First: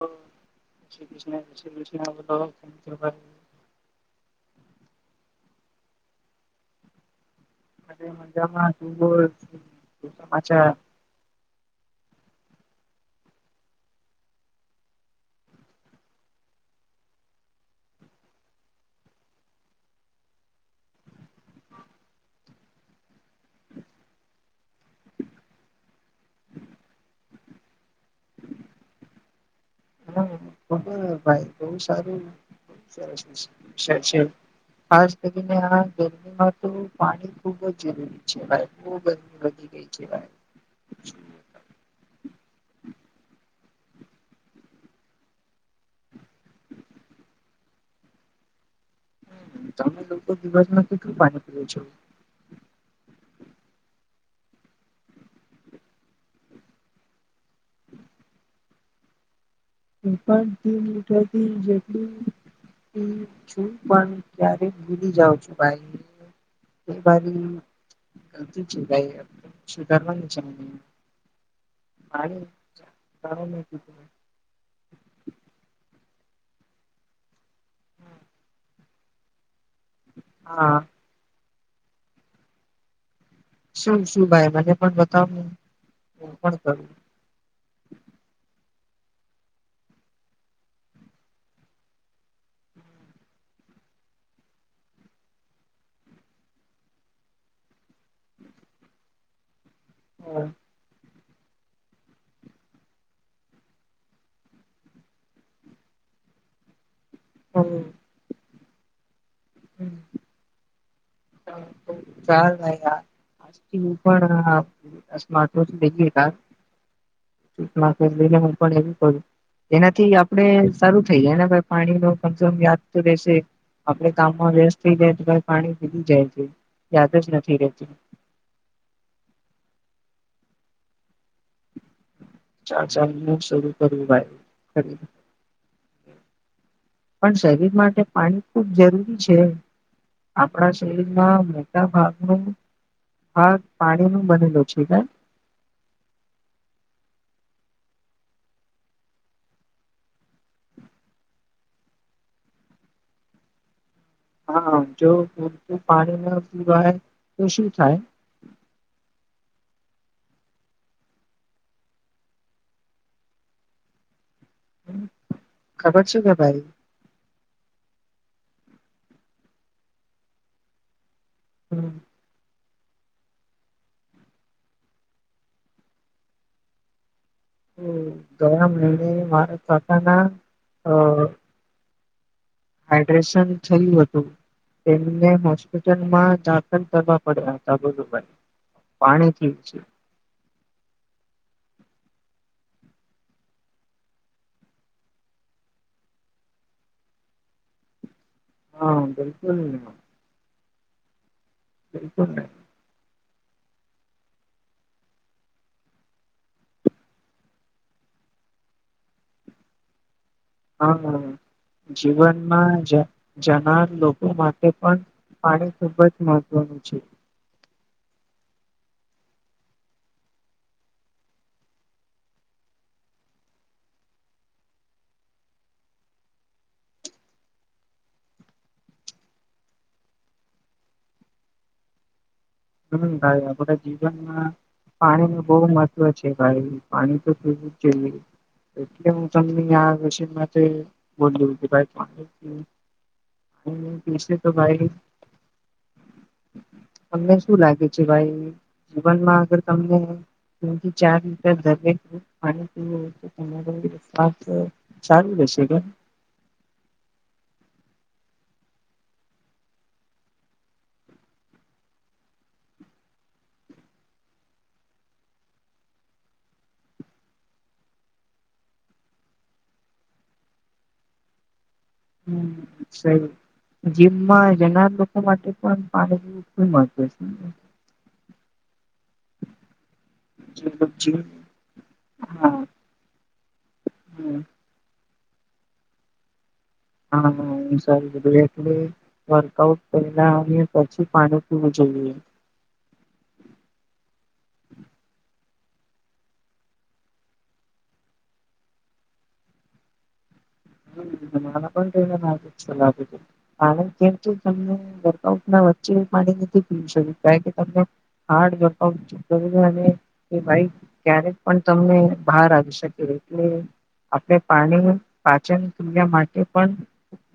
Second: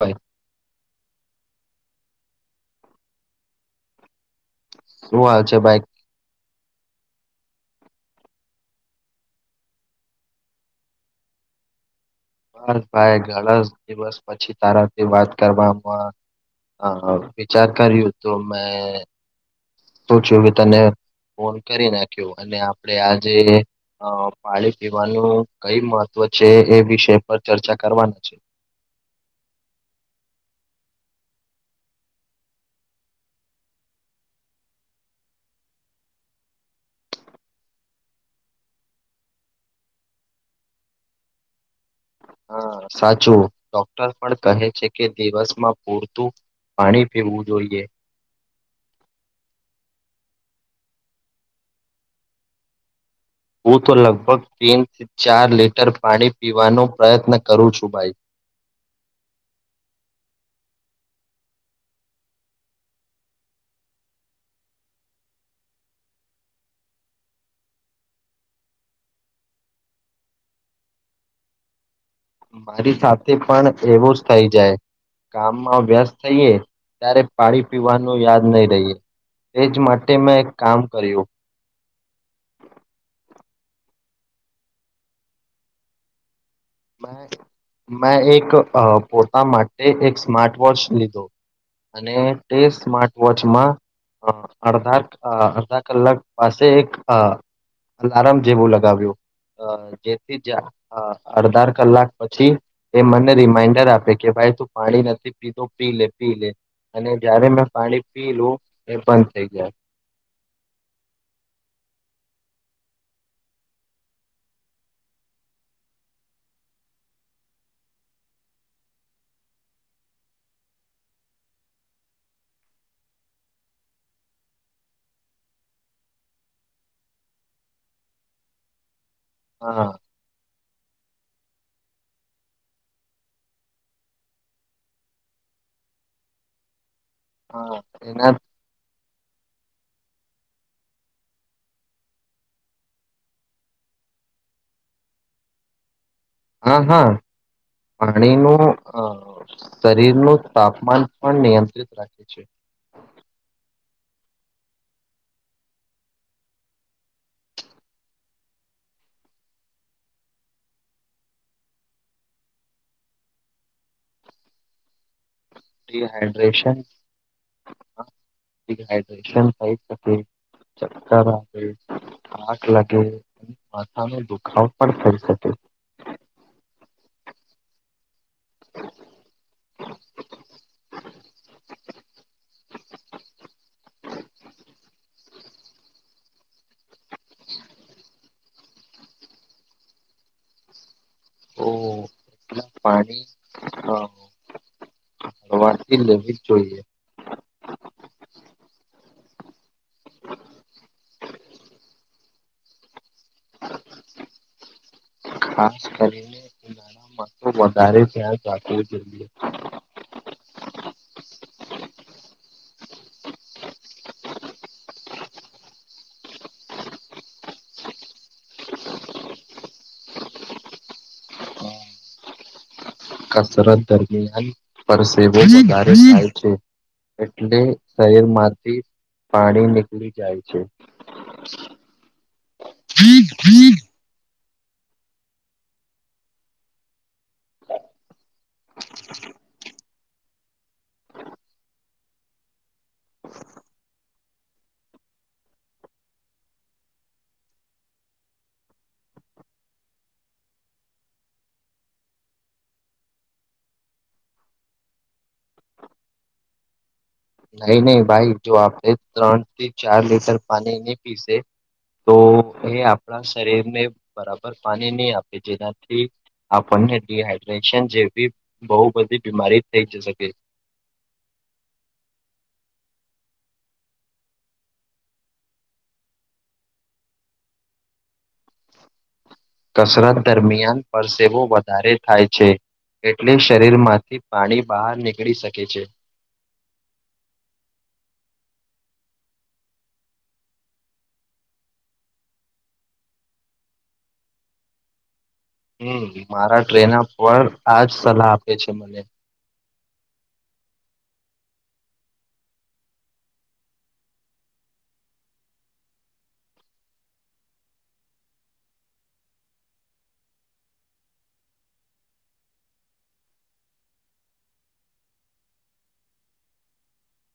ભાઈ શું હાલ છે બાઈક મજામાંુંા હ ભાઈ ઘણા દિવસ પછી તારાથી વાત કરવામાં હ વિચાર કર્યું તો મેં પૂચ્યું કે તને ફોન કરી નાખ્યો અને આપડે આ જે અ પાણી પીવાનું કઈ મહ વ છે એ વિષય પર ચર્ચા કરવાના છે. હા [unintelligible] ભાઈ બહ સારું છે. ખાસ કરીને આ ગરમીમાં તો પાણી ખુબ જ જરૂરી છે ભ બ ગરમી વધી ગઈ છે ભાઈ [inaudible] હા સાચું ડોક્ટર પણ કહે છે કે દિવસમાં પૂરતું પાણી પીવું જોઈએ. તમે લોકો દિવસ કેટલું પાણી પીવો છો? હું તો લગભગ તીન થી ચાર લીટર પાણી પીવાનો પ્રયત્ન કરું છું ભાઈ. [inaudible] એ પણ [unintelligible] જેટલું છું પણ ક્યારે ભૂલી જાઉં છું ભાઈ. [unintelligible] [unintelligible] સુધારવાની છે. હા મારી સાથે પણ એવું જ થઈ જાય કામમાં વ્યસ્ત થઈએ ત્યારે પાણી પીવાનું યાદ નહી રહીએ. એજ માટે મેં એક કામ કર્યું. શું શું ભાઈ મને પણ બતાવ? મેં એક અ પોતા માટે એક સ્માર્ટ વોચ લીધી. અને તે સ્માર્ટ વોચમાં અ અડધા અડધા કલાક પાસે એક અ અલાર્મ જેવું લગાવ્યું જેથી જ અડધાર કલાક પછી એ મને રિમાઈન્ડર આપે કે ભાઈ તું પાણી નથી પીધ પી લે પી. લે અને જ્યારે મેં કરું પાણી પીલું એ બંધ થઈ જાય. ચાલ યાર. [unintelligible] ફેમને હું પણ એવું કરું. એનાથી આપણે સારું થઈ જાયને ભ પાણી ન કમસમ યાદ તો રશે. આપડે કામમાં વ્યસ્ત થઇ જાય તો ભ પાણી જય જ યાદ જ નથી રહેતી. હા. ચાર ચાર મિનટ શરૂ કરું ભાઈ. પણ શરીર હા માટે એના પાણી ખુબ જરૂરી છે. આપણા શરીરમાં મોટા ભાગનું હા પાણી નું બનેલું થાય. હા હા. પાણીનું શરીરનું તાપમાન પણ નિયંત્રિત રાખે છે. [inaudible] હા જો પૂરતું પાણીમાં પીવાય તો શું થાય? [inaudible] [inaudible] ખબર છે કે ભાઈ ડીહાઇડ્રેશન હડ્રેશન થઈ શકે ચક્ક હમ, લ આગ લાગે કે માથા નો દુખાવ પણ થઈ શકે. જોયા મહને મારા પોતાના અ હાઈડ્રેશન થયું હતું. તેમને હોસ્પિટલમાં દાખલ કરવા પડ્યા હતા ગુરુબાઈ પાણી થી છે. ઓ [unintelligible] પાણી [unintelligible] વારતી લેવી જ જોઈએ. હા [unintelligible] [inaudible] બિલકુલ [inaudible] ખાસ કરીને ઉનાળામાં તો [unintelligible] રાખવું જોઈએ. [inaudible] હમ જીવનમાં [unintelligible] જનાર લોકો માટે પણ. પાણી ખુબ જ મહત્વનું છે. કસરત દરમિયાન પરસેવો વધારે થાય છે. એટલે શરીરમાંથી પાણી નીકળી જાય છે. [inaudible] હમ ભાઈ નહી આપડા જીવનમાં પાણી ન બહુ મહત્વ છે, ભાઈ પાણી [unintelligible] એટલે હું તમને [inaudible] [inaudible] તો ભાઈ [unintelligible] શું લાગે છે, ભાઈ જીવનમાં આગર તમને. [unintelligible] ચાર લીટર દરેક પાણી પીવું [inaudible] રહે [inaudible] [unintelligible] નહીં નહીં ભાઈ જો આપણે ત્રણ થી ચાર લીટર પાણી નહી પીશે. તો એ આપણા શરીરને બરાબર પાણી નહી આપે જેનાથી. આપણને ડડીહાઈડ્રેશન જેવી બહુ બધી બીમારી થઈ જ શકે છે. [unintelligible] હમ સઈ. જીમમાં જનાર લોકો માટે પણ પાણી [unintelligible] કસરત છે દરમિયાન જે જીમ પરસેવો વધારે થાય છે. હા એટલે શરીરમાંથી પાણી બહાર નીકળી શકે છે. હા સારું [unintelligible] વર્કઆઉટ પેલા આવી પછી પાણી પીવું જોઈએ. છે હમ મારા [unintelligible] પર આજ સલાહ આપે છે, મને. [inaudible] પણી કાર કેમ [unintelligible] વચ્ચે [unintelligible] નથી પી [unintelligible] કારણ કે તમને. હાર્ડ અને એ બાઈક ક્યારેક પણ તમને બહાર આવી શકે. એટલે [unintelligible] પાણી. પાચન [unintelligible] માટે પણ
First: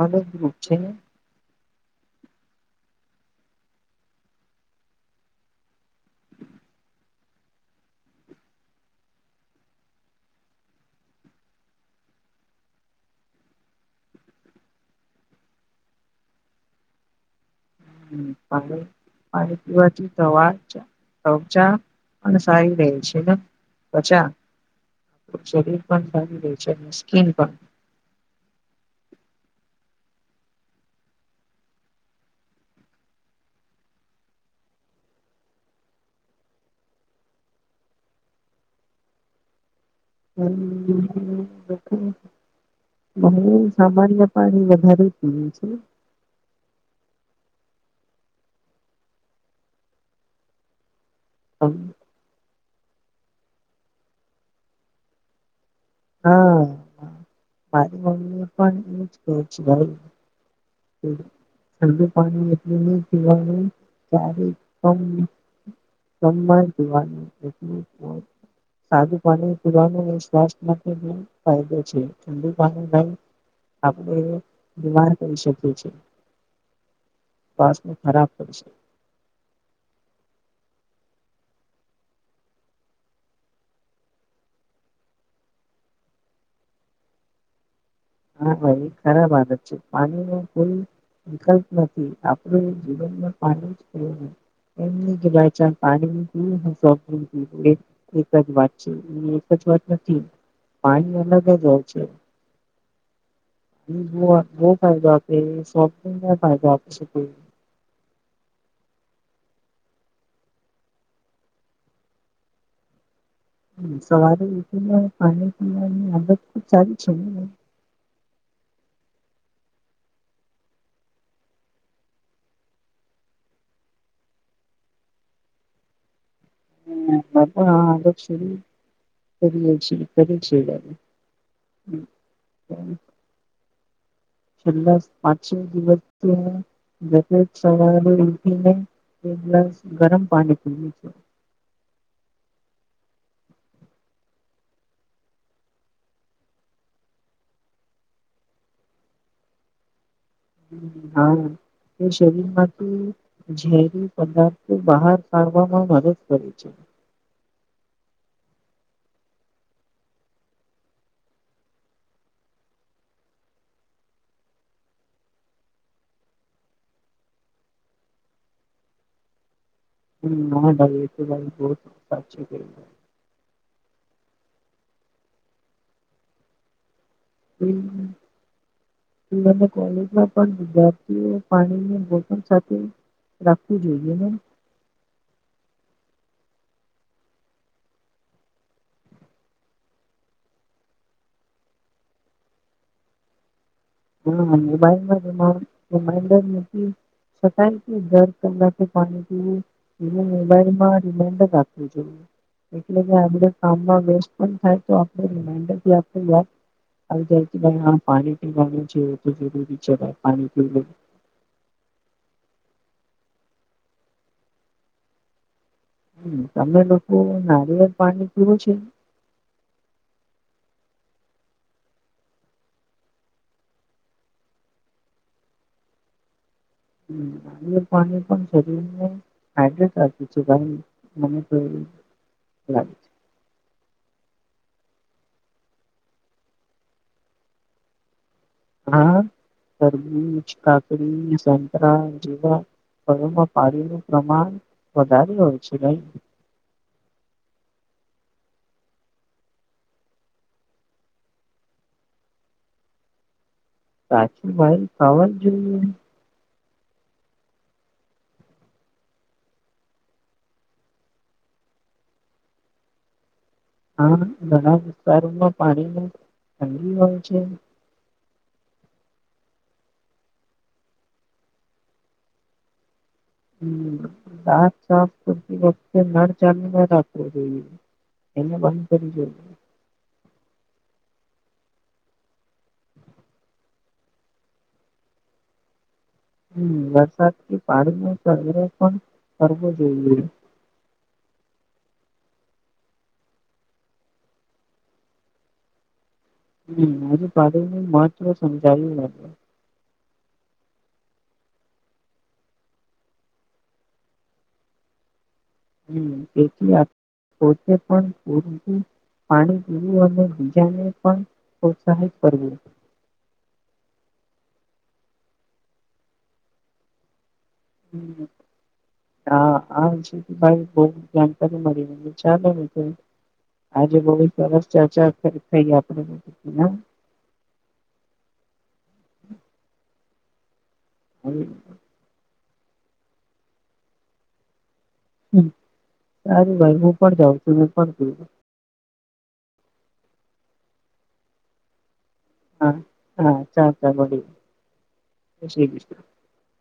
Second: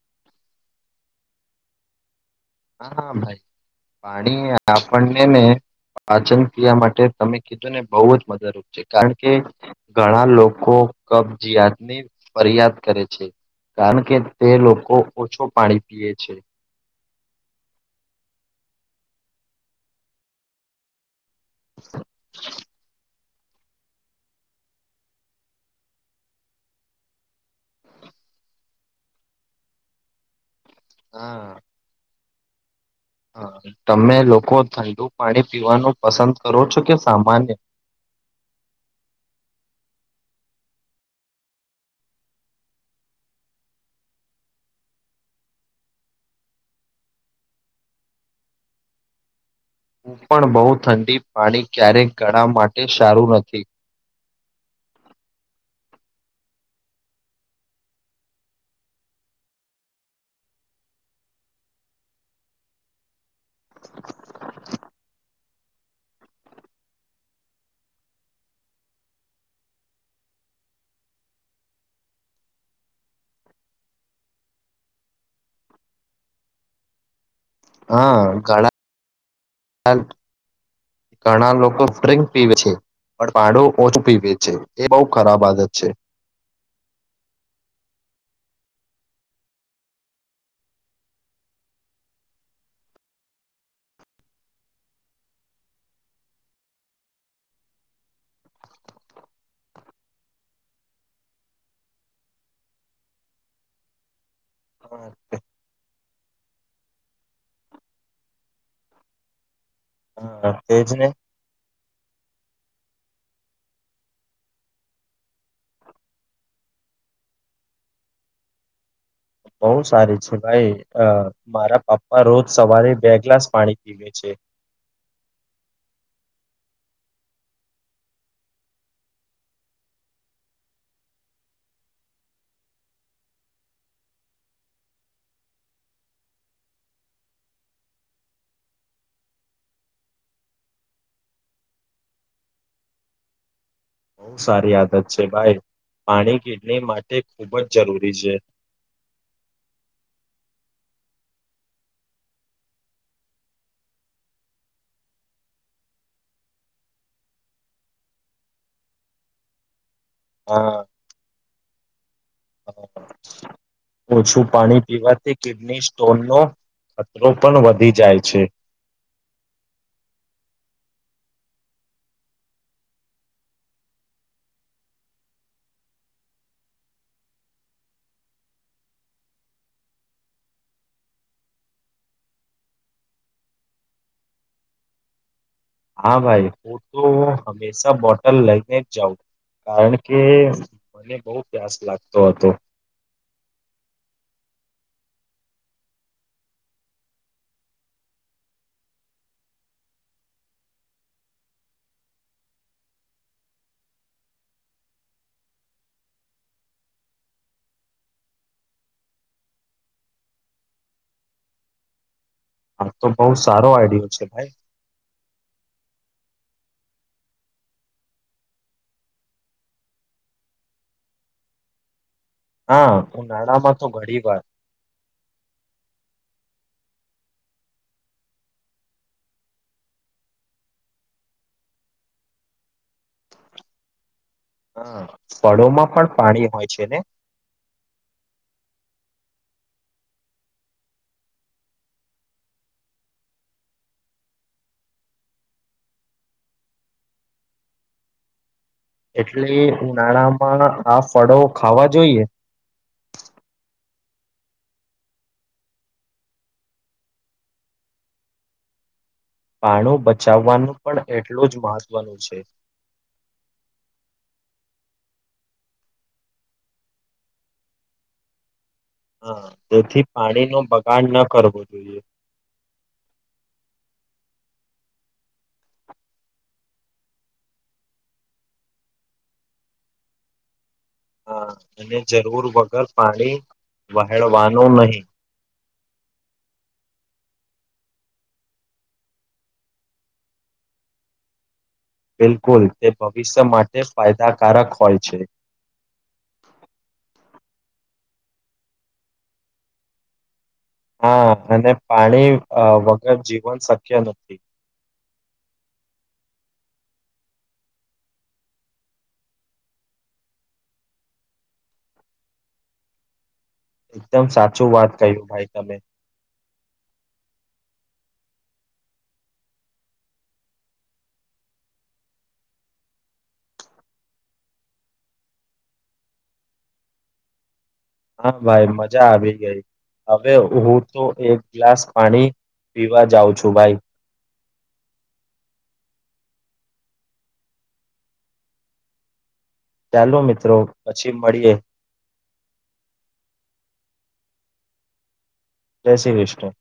મદદરૂપ છે, હા ભાઈ પાણી આપણને ને પાચન ક્રિયા માટે તમે કીધું ને બહુ જ મદદરૂપ છે, કારણ કે ઘણા લોકો. કબજીયાત ની ફરિયાદ કરે છે. કારણ કે તે લોકો ઓછો પાણી પીએ છે. [unintelligible] પીવાથી તવા તોચા અને સારી [unintelligible] છે, [unintelligible] શરીર પણ સારી રહે છે, અને સ્કીન પણ. [unintelligible] હા [unintelligible] તમે લોકો ઠંડુ પાણી પીવાનું પસંદ કરો છો કે સામાન્ય. [unintelligible] [inaudible] બહુ સામાન્ય પાણી વધારે પીયું છે. હું પણ બહુ ઠંડી પાણી હમ, ક્યારેક ગળા માટે એ સારું નથી. હા મારી મમ્મી પણ એું જ ક છે. હમ ઠંડુ પાણી એટલું નહી પીવાનું ક્યારે સમાન જીવાની એટલ સાદું પાણી પીવાનું સ્સ્થ માટે ફાયદો છે ઠડુ પાણી ન આપણે બીમાર કરી શકીએ છેએ હા કડા ઘણા લોકો ડ્રિંક પીવે છે પણ પાડો ઓછું પીવે છે એ બહ ખરાબ આદત છે [unintelligible] ખરાબ આ છે પાણીલ વિકલ્પ નથી આપણું એ જીવનમાં પાણી જું એ ગવા પાણી એક જ વા નથી પાણી અલગ જ હોય છે ફાયદો હા આપે ફાયદો આપ અછ હા તેજ ને સવારે ઉઠી પાણી પીવાની આદત સારી છે બઉ સારી છે ભાઈ અ મારા પપ્પા રોજ સવારે બે ગ્લાસ પાણી પીવે છે [unintelligible] હબાગ કરીએ કરી છે હ એ છેલ્લા પાંચમ દિવસથી સવા ઉઠીને એક ગ્લાસ ગરમ પાણી પી લ છેું [unintelligible] બહુ સારી આદત છે ભાઈ પાણી કિડની માટે ખૂબ જ જરૂરી છે હા તે શરીરમાંથી ઝેરી પદાર્થો બહાર કાઢવામાં મદદ કરે છે [unintelligible] હા ઓછું પાણી પીવાથી કિડની સ્ટોન નો ખતરો પણ વધી જાય છે હમ ના ભાઈ એ તો ભાઈ બહ સાચી ગ હમ હ કોલેજમાં પણ વિદ્યાર્થીઓ પાણી સાથે રાખવું જોઈએ મેમ હા ભાઈ હું તો હંમેશા બોટલ લઈને જ જાઉં કારણ કે મને બહુ પ્યાસ લાગતો હતો હા રમાન્ડર નથી છકથી દર કલાકે પાણી પીવું એ મોબાઈલમાં રિમાઈન્ડર આપવું જોઈએ એલે આપ કામમાં વેસ્ટ પણ થાય તો આપ રમાન્ડરથી આપ હ જથી હ પાણી પીવા જે તો જરૂરી ચ પાણી પી લ હા તો બહુ સારો આઈડિયો છે ભાઈ હમ તમે લોકો નારિર પાણી પીવું છે હા ઉ નાળામાં તો ઘણી વાર હમ પાણી પણ સરી હટું ભાઈ મને તો લાગે છે. હા ફળોમાં પણ પાણી હોય છે ને હા તરબૂજ કાકડી સંતરા જેવા ઘમાં પાણીનું પ્રમાણ વધારે હોય છે નઈ [unintelligible] એટલે ઉનાળામાં આ ફળો ખાવા જોઈએ. સાચુ ભાઈ ખાવા જોઈએ. પાણું બચાવવાનું પણ એટલું જ મહત્વનું છે. હા ઘણા વિસ્તારોમાં પાણીની તંગી હોય છે હા તેથી પાણીનો બગાડ ન કરવો જોઈએ. હમ દાંત સાફ કરતી વખતે નળ ચાલુ ન રાખવો જોઈએ એને બંધ કરી જો [unintelligible] હા અને જરૂર વગર પાણી વહેળવાનું નહી [unintelligible] હમ વરસાદથી પાણી ન સંગ્ર પણ કરવો જોઈએ [unintelligible] બિલકુલ તે ભવિષ્ય માટે ફાયદાકારક હોય છે. હમ આજુ પાડીને માત્ર સમજાવ લાગે હા અને પાણી અ વગર જીવન શક્ય નથી હમ તેથી પોતે પણ પૂરું પાણી પીવું અને બીજાને પણ પ્રોત્સાહિત કરવું એકદમ સાચું વાત કહ્યું ભાઈ તમે હમ. હા આ જ ભાઈ બહુ જાણકારી મળી ચાલે ને તો આજે બહુ સરસ ચર્ચા થઈ આપણે હા ભાઈ મજા આવી ગઈ હવે હું તો એક ગ્લાસ પાણી પીવા જાઉં છું ભાઈ હ સારું ભાઈ હું પણ જાઉં છું મે પણ ચાલો મિત્રો પછી મળીએ હા હા [unintelligible] જય કૃષ્ણ. શ્રી કૃષ્ણ